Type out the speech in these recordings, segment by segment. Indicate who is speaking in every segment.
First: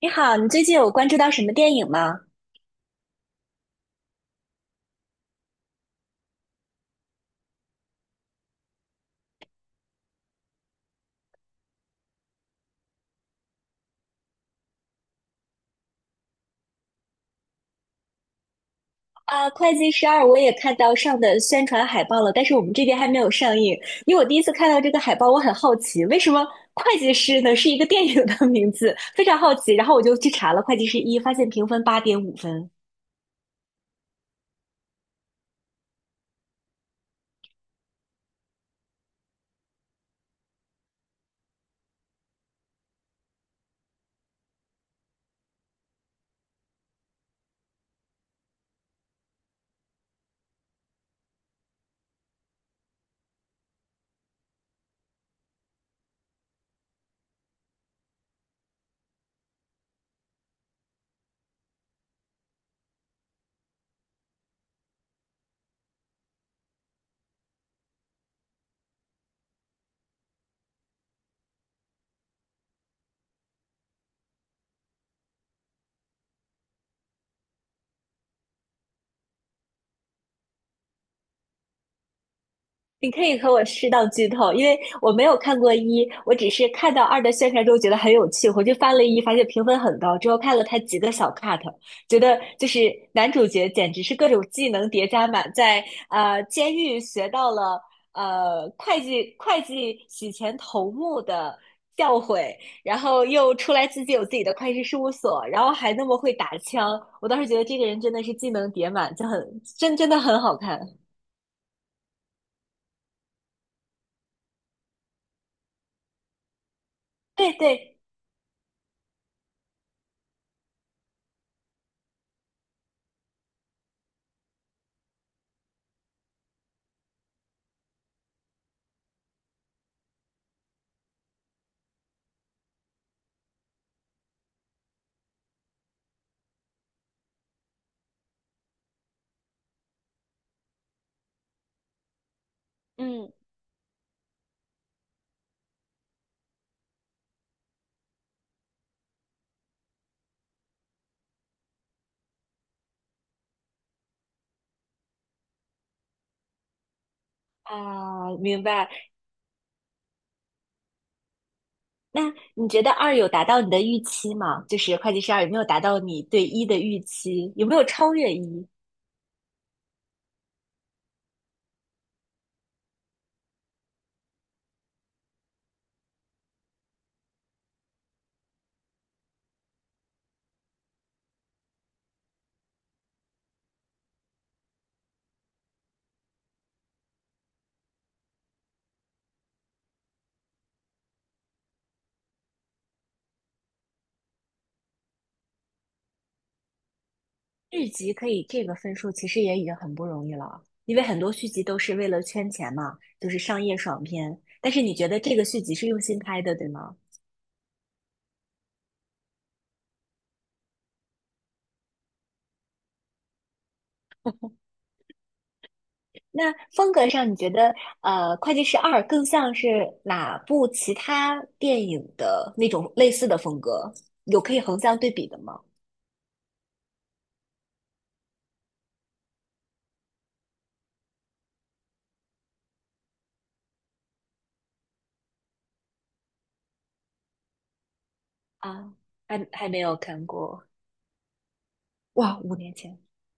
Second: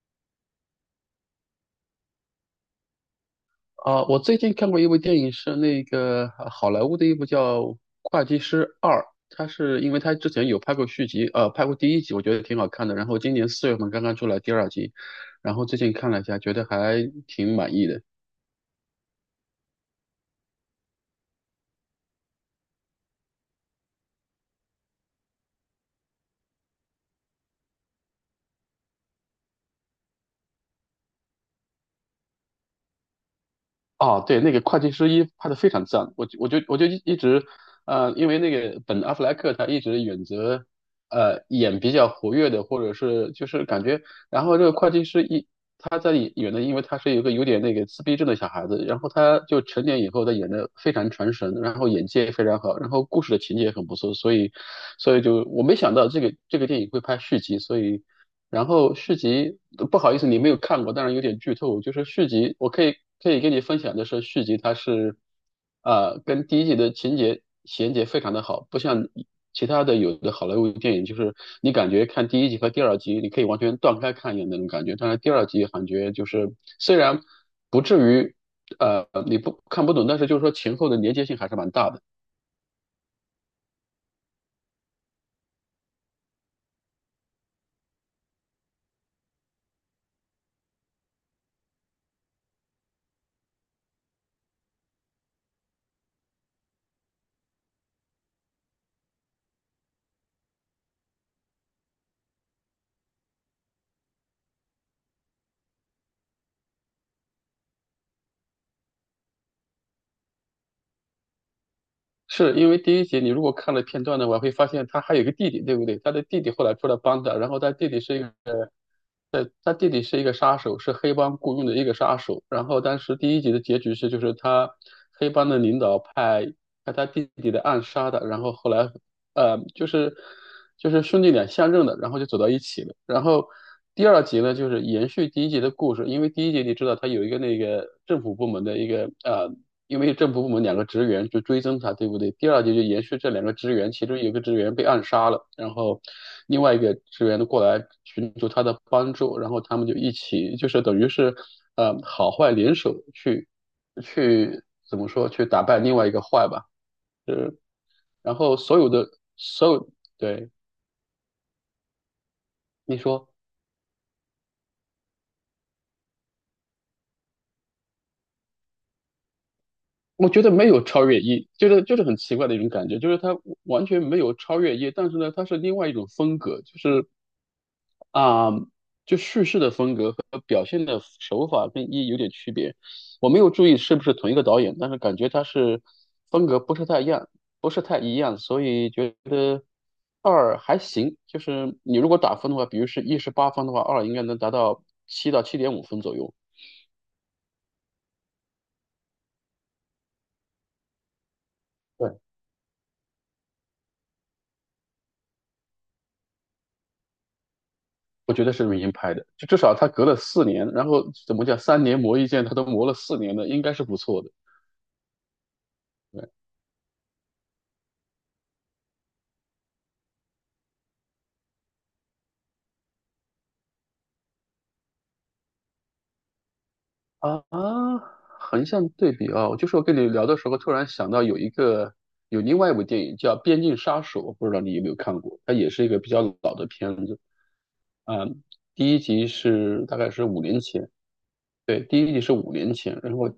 Speaker 1: 你好，你最近有关注到什么电影吗？
Speaker 2: 啊，我最近看过一部电影，是那个好莱坞的一部叫《会计师二》，它是因为它之前有拍过续集，拍过第一集，我觉得挺好看的。然后今年4月份刚刚出来第二集，然后最近看了一下，觉得还挺满意的。
Speaker 1: 啊，《会计十二》我也看到上的宣传海报了，但是我们这边还没有上映。因为我第一次看到这个海报，我很好奇，为什么《会计师》呢是一个电影的名字，非常好奇。然后我就去查了《会计师一》，发现评分8.5分。
Speaker 2: 哦，对，那个会计师一拍的非常赞，我就一直，因为那个本阿弗莱克他一直选择，演比较活跃的，或者是就是感觉，然后这个会计师一他在里演的，因为他是一个有点那个自闭症的小孩子，然后他就成年以后他演的非常传神，然后演技也非常好，然后故事的情节也很不错，所以就我没想到这个电影会拍续集，所以。然后续集，不好意思，你没有看过，当然有点剧透。就是续集，我可以跟你分享的是，续集它是，跟第一集的情节衔接非常的好，不像其他的有的好莱坞电影，就是你感觉看第一集和第二集，你可以完全断开看一样的那种感觉。但是第二集感觉就是虽然不至于，你不看不懂，但是就是说前后的连接性还是蛮大的。
Speaker 1: 你可以和我适当剧透，因为我没有看过一，我只是看到二的宣传之后觉得很有趣，回去翻了一，发现评分很高，之后看了他几个小 cut，觉得就是男主角简直是各种技能叠加满，在监狱学到了会计洗钱头目的教诲，然后又出来自己有自己的会计事务所，然后还那么会打枪，我当时觉得这个人真的是技能叠满，就很真的很好看，
Speaker 2: 是因为第一集你如果看了片段的话，我会发现他还有一个弟弟，对不对？他的弟弟后来出来帮他，然
Speaker 1: 对
Speaker 2: 后他弟
Speaker 1: 对，
Speaker 2: 弟是一个。对，他弟弟是一个杀手，是黑帮雇佣的一个杀手。然后当时第一集的结局是，就是他黑帮的领导派他弟弟的暗杀的。然后后来，呃，就是就是兄弟俩相认的，然后就走到一起了。然后第二集呢，就是延续第一集的故事，因为第一集你知道他有一个那个政府部门的一个因为政府部门两个职员就追踪他，对不对？第二节就延续这
Speaker 1: 嗯。
Speaker 2: 两个职员，其中有一个职员被暗杀了，然后另外一个职员过来寻求他的帮助，然后他们就一起，就是等于是，好坏联手去怎么说，去打败另外一个坏吧。是。然
Speaker 1: 啊，
Speaker 2: 后
Speaker 1: 明
Speaker 2: 所
Speaker 1: 白。
Speaker 2: 有的所有，对。
Speaker 1: 那你觉得
Speaker 2: 你
Speaker 1: 二有
Speaker 2: 说，
Speaker 1: 达到你的预期吗？就是会计师二有没有达到你对一的预期？有没有超越一？
Speaker 2: 我觉得没有超越一，就是很奇怪的一种感觉，就是他完全没有超越一，但是呢，他是另外一种风格，就是啊，就叙事的风格和表现的手法跟一有点区别。我没有注意是不是同一个导演，但是感觉他是风格不是太一样，不是太一样，所以觉得二还行。就是你如果打分的话，比如是一十八分的话，二应该能达到7到7.5分左右。
Speaker 1: 续集可以这个分数，其实也已经很不容易了，因为很多续集都是为
Speaker 2: 对，
Speaker 1: 了圈钱嘛，就是商业爽片。但是你觉得这个续集是用心拍的，对吗？
Speaker 2: 我觉得是明星拍的，就至少他隔了四年，然后怎么讲，三年磨一剑，他都磨了四年了，应该是不错的。
Speaker 1: 那风格上，你觉得《会计师二》更像是哪部其他电影的那种类似的风格？有可以横向对比的吗？
Speaker 2: 啊，横向对比啊，就是我跟你聊的时候，突然想到有另外一部电影叫《边境杀手》，不知道你有没有看过？它也是一个比较老的片子啊，
Speaker 1: 啊，
Speaker 2: 第一集
Speaker 1: 还没
Speaker 2: 是
Speaker 1: 有
Speaker 2: 大概
Speaker 1: 看
Speaker 2: 是五年
Speaker 1: 过。
Speaker 2: 前，对，第一集是
Speaker 1: 哇，
Speaker 2: 五
Speaker 1: 五
Speaker 2: 年
Speaker 1: 年前，
Speaker 2: 前，然后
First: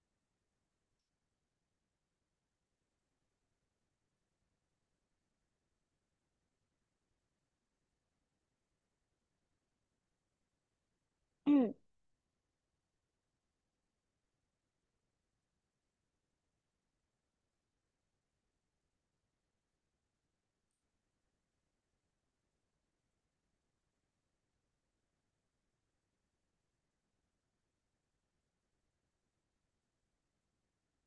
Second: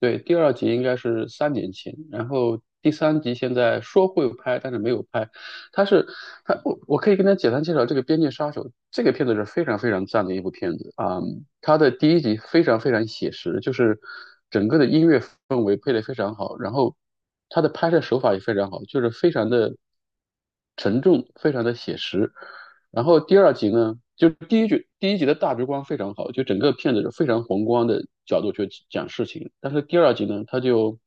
Speaker 2: 对，第二集应该是3年前，然后第三集现在说会拍，但是没有拍。他是他，我可以跟他简单介绍这个《边界杀手》。这个片子是非常非常赞的一部片子啊，
Speaker 1: 嗯
Speaker 2: 它的第一集非常非常写实，就是整个的音乐氛围配得非常好，然后它的拍摄手法也非常好，就是非常的沉重，非常的写实。然后第二集呢，就第一集的大局观非常好，就整个片子是非常宏观的角度去讲事情。但是第二集呢，他就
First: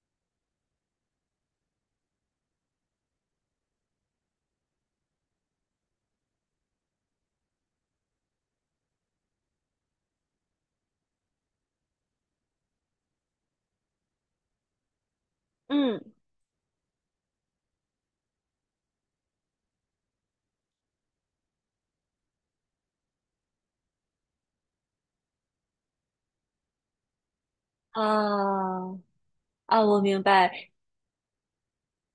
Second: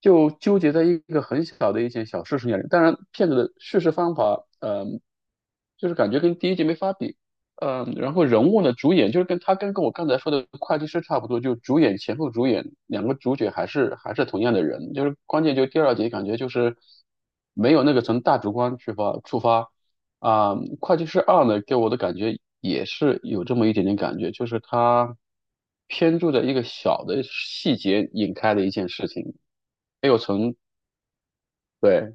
Speaker 2: 就纠结在一个很小的一件小事情上。当然，片子的叙事方法，就是感觉跟第一集没法比。然后人物呢，主演就是跟他跟跟我刚才说的会计师差不多，就主演前后主演两个主角还是同样的人，就是关键就第二
Speaker 1: 嗯
Speaker 2: 集感觉就是没有那个从大局观出发，啊，会计师二呢，给我的感觉也是有这么一点点感觉，就是它偏注的一个小的细
Speaker 1: 啊
Speaker 2: 节引开的一件事情，
Speaker 1: 啊，我
Speaker 2: 没有
Speaker 1: 明
Speaker 2: 从，
Speaker 1: 白，
Speaker 2: 对，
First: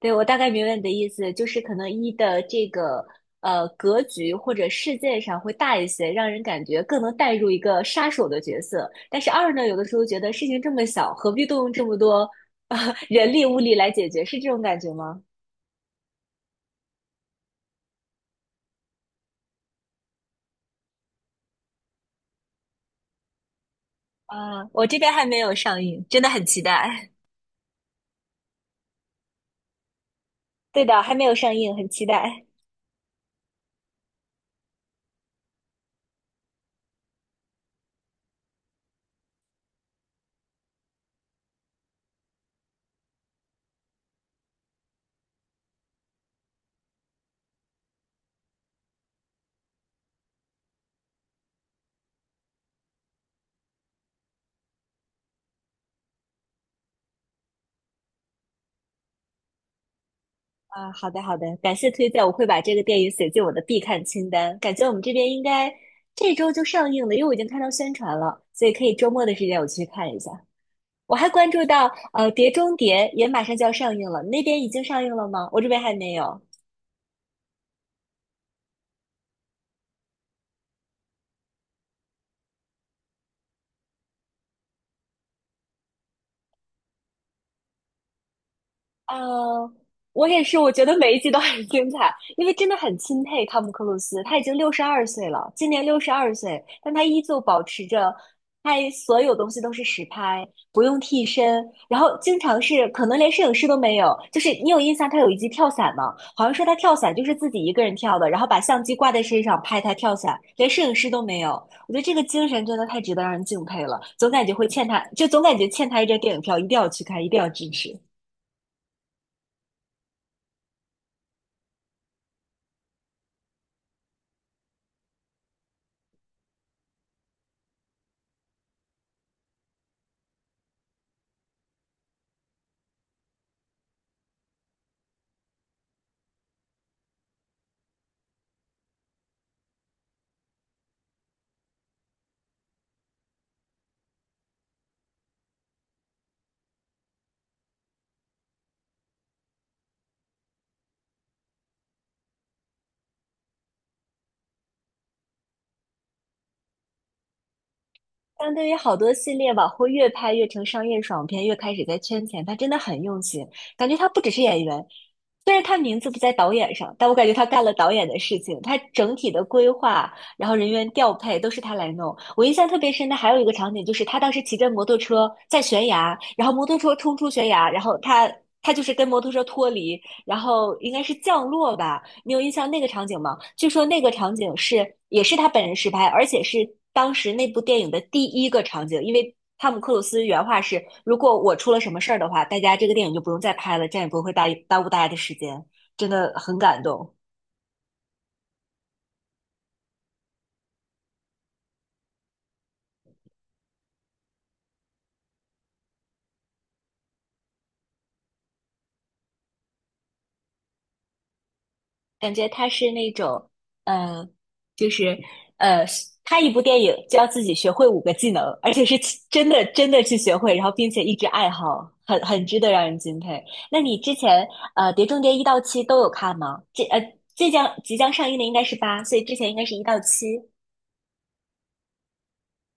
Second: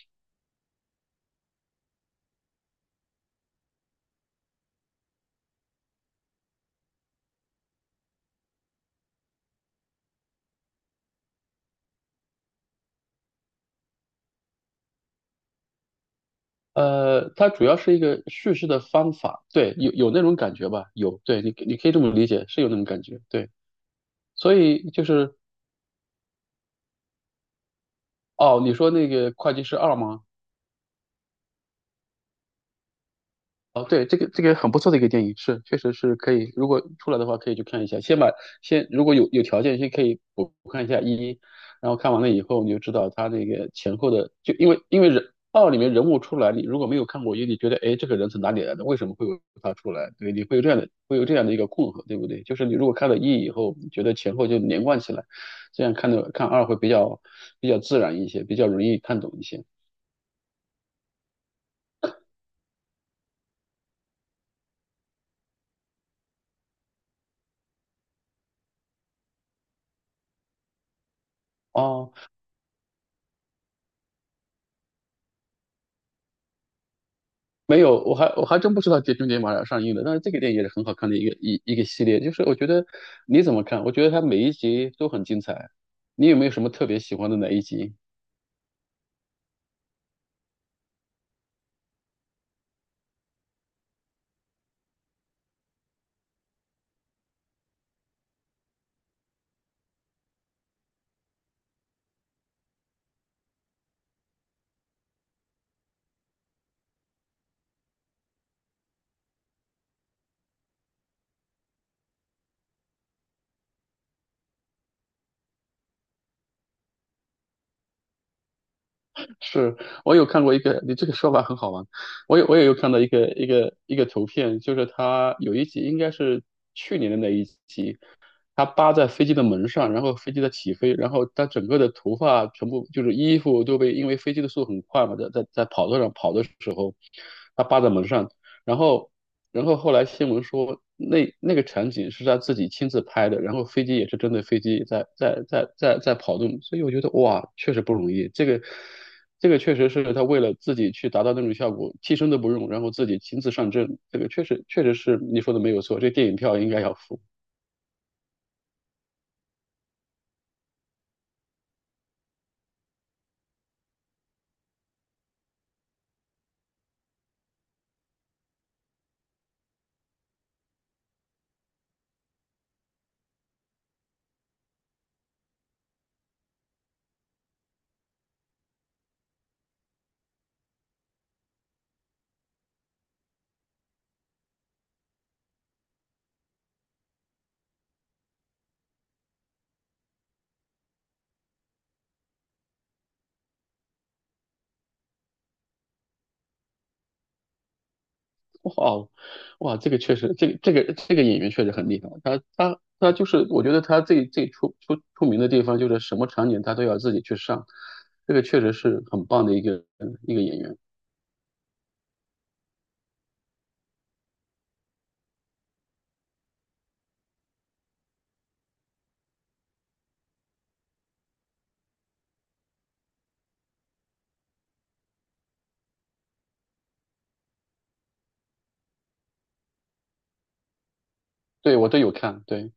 Speaker 1: 对，我大概明白你的意思，就是可能一的这个格局或者事件上会大一些，让人感觉更能带入一个杀手的角色。但是二呢，有的时候觉得事情这么小，何必动用这么多啊 人力物力来解决，是这种感觉吗？
Speaker 2: 它主要是一个叙事的方法，对，有那种感觉吧，有，对你可以这么理解，是有那种感觉，对，所
Speaker 1: 啊，我
Speaker 2: 以
Speaker 1: 这
Speaker 2: 就
Speaker 1: 边还
Speaker 2: 是，
Speaker 1: 没有上映，真的很期待。
Speaker 2: 哦，你说那个会计师二吗？
Speaker 1: 对的，还没有上映，很期待。
Speaker 2: 哦，对，这个这个很不错的一个电影，是确实是可以，如果出来的话可以去看一下。先如果有条件，先可以补看一下一，然后看完了以后你就知道他那个前后的，就因为人二里面人物出来，你如果没有看过一，你觉得哎这个人从哪里来的，为什么会有他出来？对，你会有这样的一个困惑，对不对？就是你如果看了一以后，你觉得前后就连贯起来，这样看的看二会比较自然一些，比较容易看懂一些。
Speaker 1: 啊，好的好的，感谢推荐，我会把这个电影写进我的必看清单。感觉我们这边应该这周就上映了，因为我已经看到宣传了，所以可以周末的时间我去看一下。我还关注到，
Speaker 2: 哦，
Speaker 1: 《碟中谍》也马上就要上映了，那边已经上映了吗？我这边还没有。
Speaker 2: 没有，我还真不知道《碟中谍》马上要上映了，但是这个电影也是很好看的一个系列。就是我觉得你怎么看？我觉得它每一集都很精彩。你有没有什么特别喜欢的哪一集？
Speaker 1: 呃，我也是，我觉得每一集都很精彩，因为真的很钦佩汤姆·克鲁斯，他已经六十二岁了，今年六十二岁，但他依旧保持着拍所有东西都是实拍，不用替身，然后经常是可能连摄影师都没有，就是你有印象他有一集跳伞吗？好像说他跳伞就是自己一个人跳的，然后把相机挂在身上拍他跳伞，连摄影师都没有，我觉得这个精神真的太值得让人敬佩了，总感觉会欠他，就总感觉欠他一张电影票，一定要去看，一定要支持。
Speaker 2: 是。我有看过一个，你这个说法很好玩。我也有看到一个图片，就是它有一集应该是去年的那一集，他扒在飞机的门上，然后飞机在起飞，然后他整个的头发全部就是衣服都被，因为飞机的速度很快嘛，在在在跑道上跑的时候，他扒在门上，然后后来新闻说那个场景是他自己亲自拍的，然后飞机也是真的飞机在跑动，所以我觉得哇，确实不容易，这个。这个确实是他为了自己去达到那种效果，替身都不用，然后自己亲自上阵，这个确实确实是你说的没有错，这电影票应该要付。
Speaker 1: 相对于好多系列往后越拍越成商业爽片，越开始在圈钱，他真的很用心。感觉他不只是演员，虽然他名字不在导演上，但我感觉他干了导演的事情。他整体的规划，然后人员调配都是他来弄。我印象特别深的还有一个场景，就是他当时骑着摩托车在悬崖，然后摩托车冲出悬崖，然后他就是跟摩托车脱离，然后应该是降落吧？你有印象那个场景吗？据说那个场景是也是他本人实拍，而且是当时那部电影的第一个场景，因为汤姆克鲁斯原话是：如果我出了什么事儿的话，大家这个电影就不用再拍了，这样也不会耽误大家的时间。真的很感动。
Speaker 2: 哇哦，哇，这个确实，这个演员确实很厉害。他就是，我觉得他最出名的地方就是什么场景他都要自己去上，这个确实是很棒的一个演员。
Speaker 1: 感觉他是那种，呃，就是呃，拍一部电影就要自己学会五个技能，而且是去真的真的去学会，然后并且一直爱好，很值得让人敬佩。那你之前《碟中谍》一到七都有看吗？这即将上映的应该是八，所以之前应该是一到七。
Speaker 2: 对，我都有看，对。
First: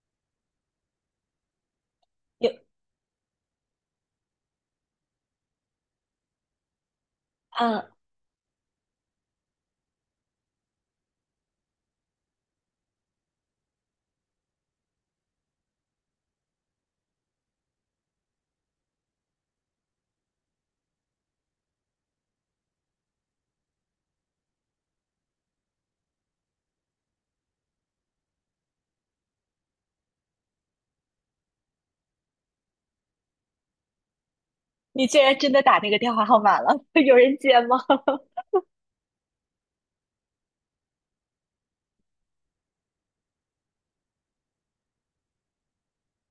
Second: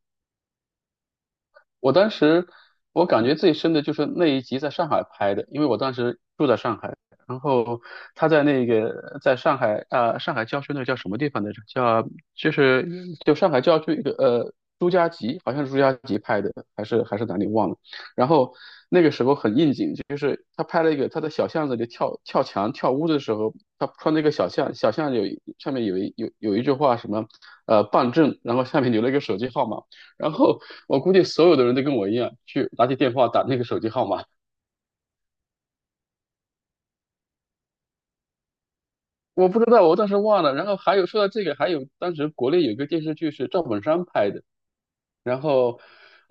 Speaker 2: 我当时
Speaker 1: 有，
Speaker 2: 我感觉最深的就是那一集在上海拍的，因为我当时住在上海，然后
Speaker 1: 嗯，
Speaker 2: 他在那个在上海啊，上海郊区那叫什么地方来着？叫就是上海郊区一个朱家集，好像是朱家集拍的，还是还是哪里忘了。然后那个时候很应景，就是他拍了一个他在小巷子里跳跳墙跳屋的时候，他穿那个小巷，小巷上面有一句话什么办证，然后下面留了一个手机号码。然后我估计所有的人都跟我一样，去拿起电话打那个手机号码。
Speaker 1: 你居然真的打那个电话号码了，有人接吗？
Speaker 2: 我不知道，我当时忘了。然后还有说到这个，还有当时国内有一个电视剧是赵本山拍的，然后，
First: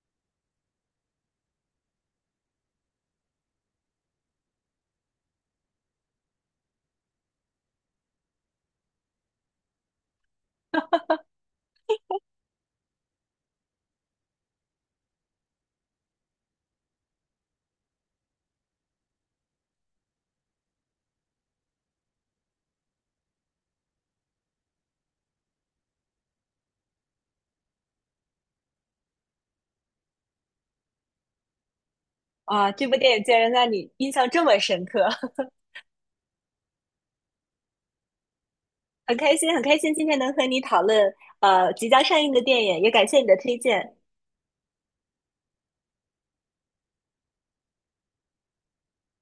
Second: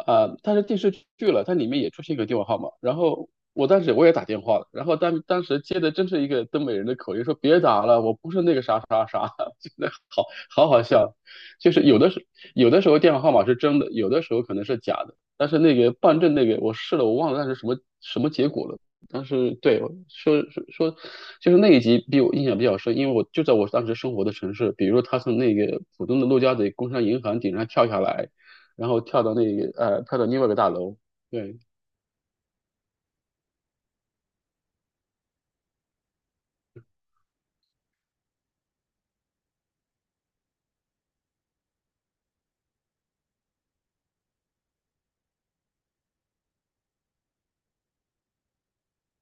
Speaker 2: 它是电视剧了，它里面也出现一个电话号码。然后我当时我也打电话了，然后当时接的真是一个东北人的口音，说别打了，我不是那个啥啥啥，真的好好好笑。就是有的时候电话号码是真的，有的时候可能是假的。但是那个办证那个我试了，我忘了那是什么什么结果了。但是对我说，就是那一集比我印象比较深，因为我就在我当时生活的城市，比如说他从那个浦东的陆家嘴工商银行顶上跳下来，然后跳到另外一个大楼，对，
Speaker 1: 啊，这部电影竟然让你印象这么深刻。很开心，很开心今天能和你讨论即将上映的电影，也感谢你的推荐。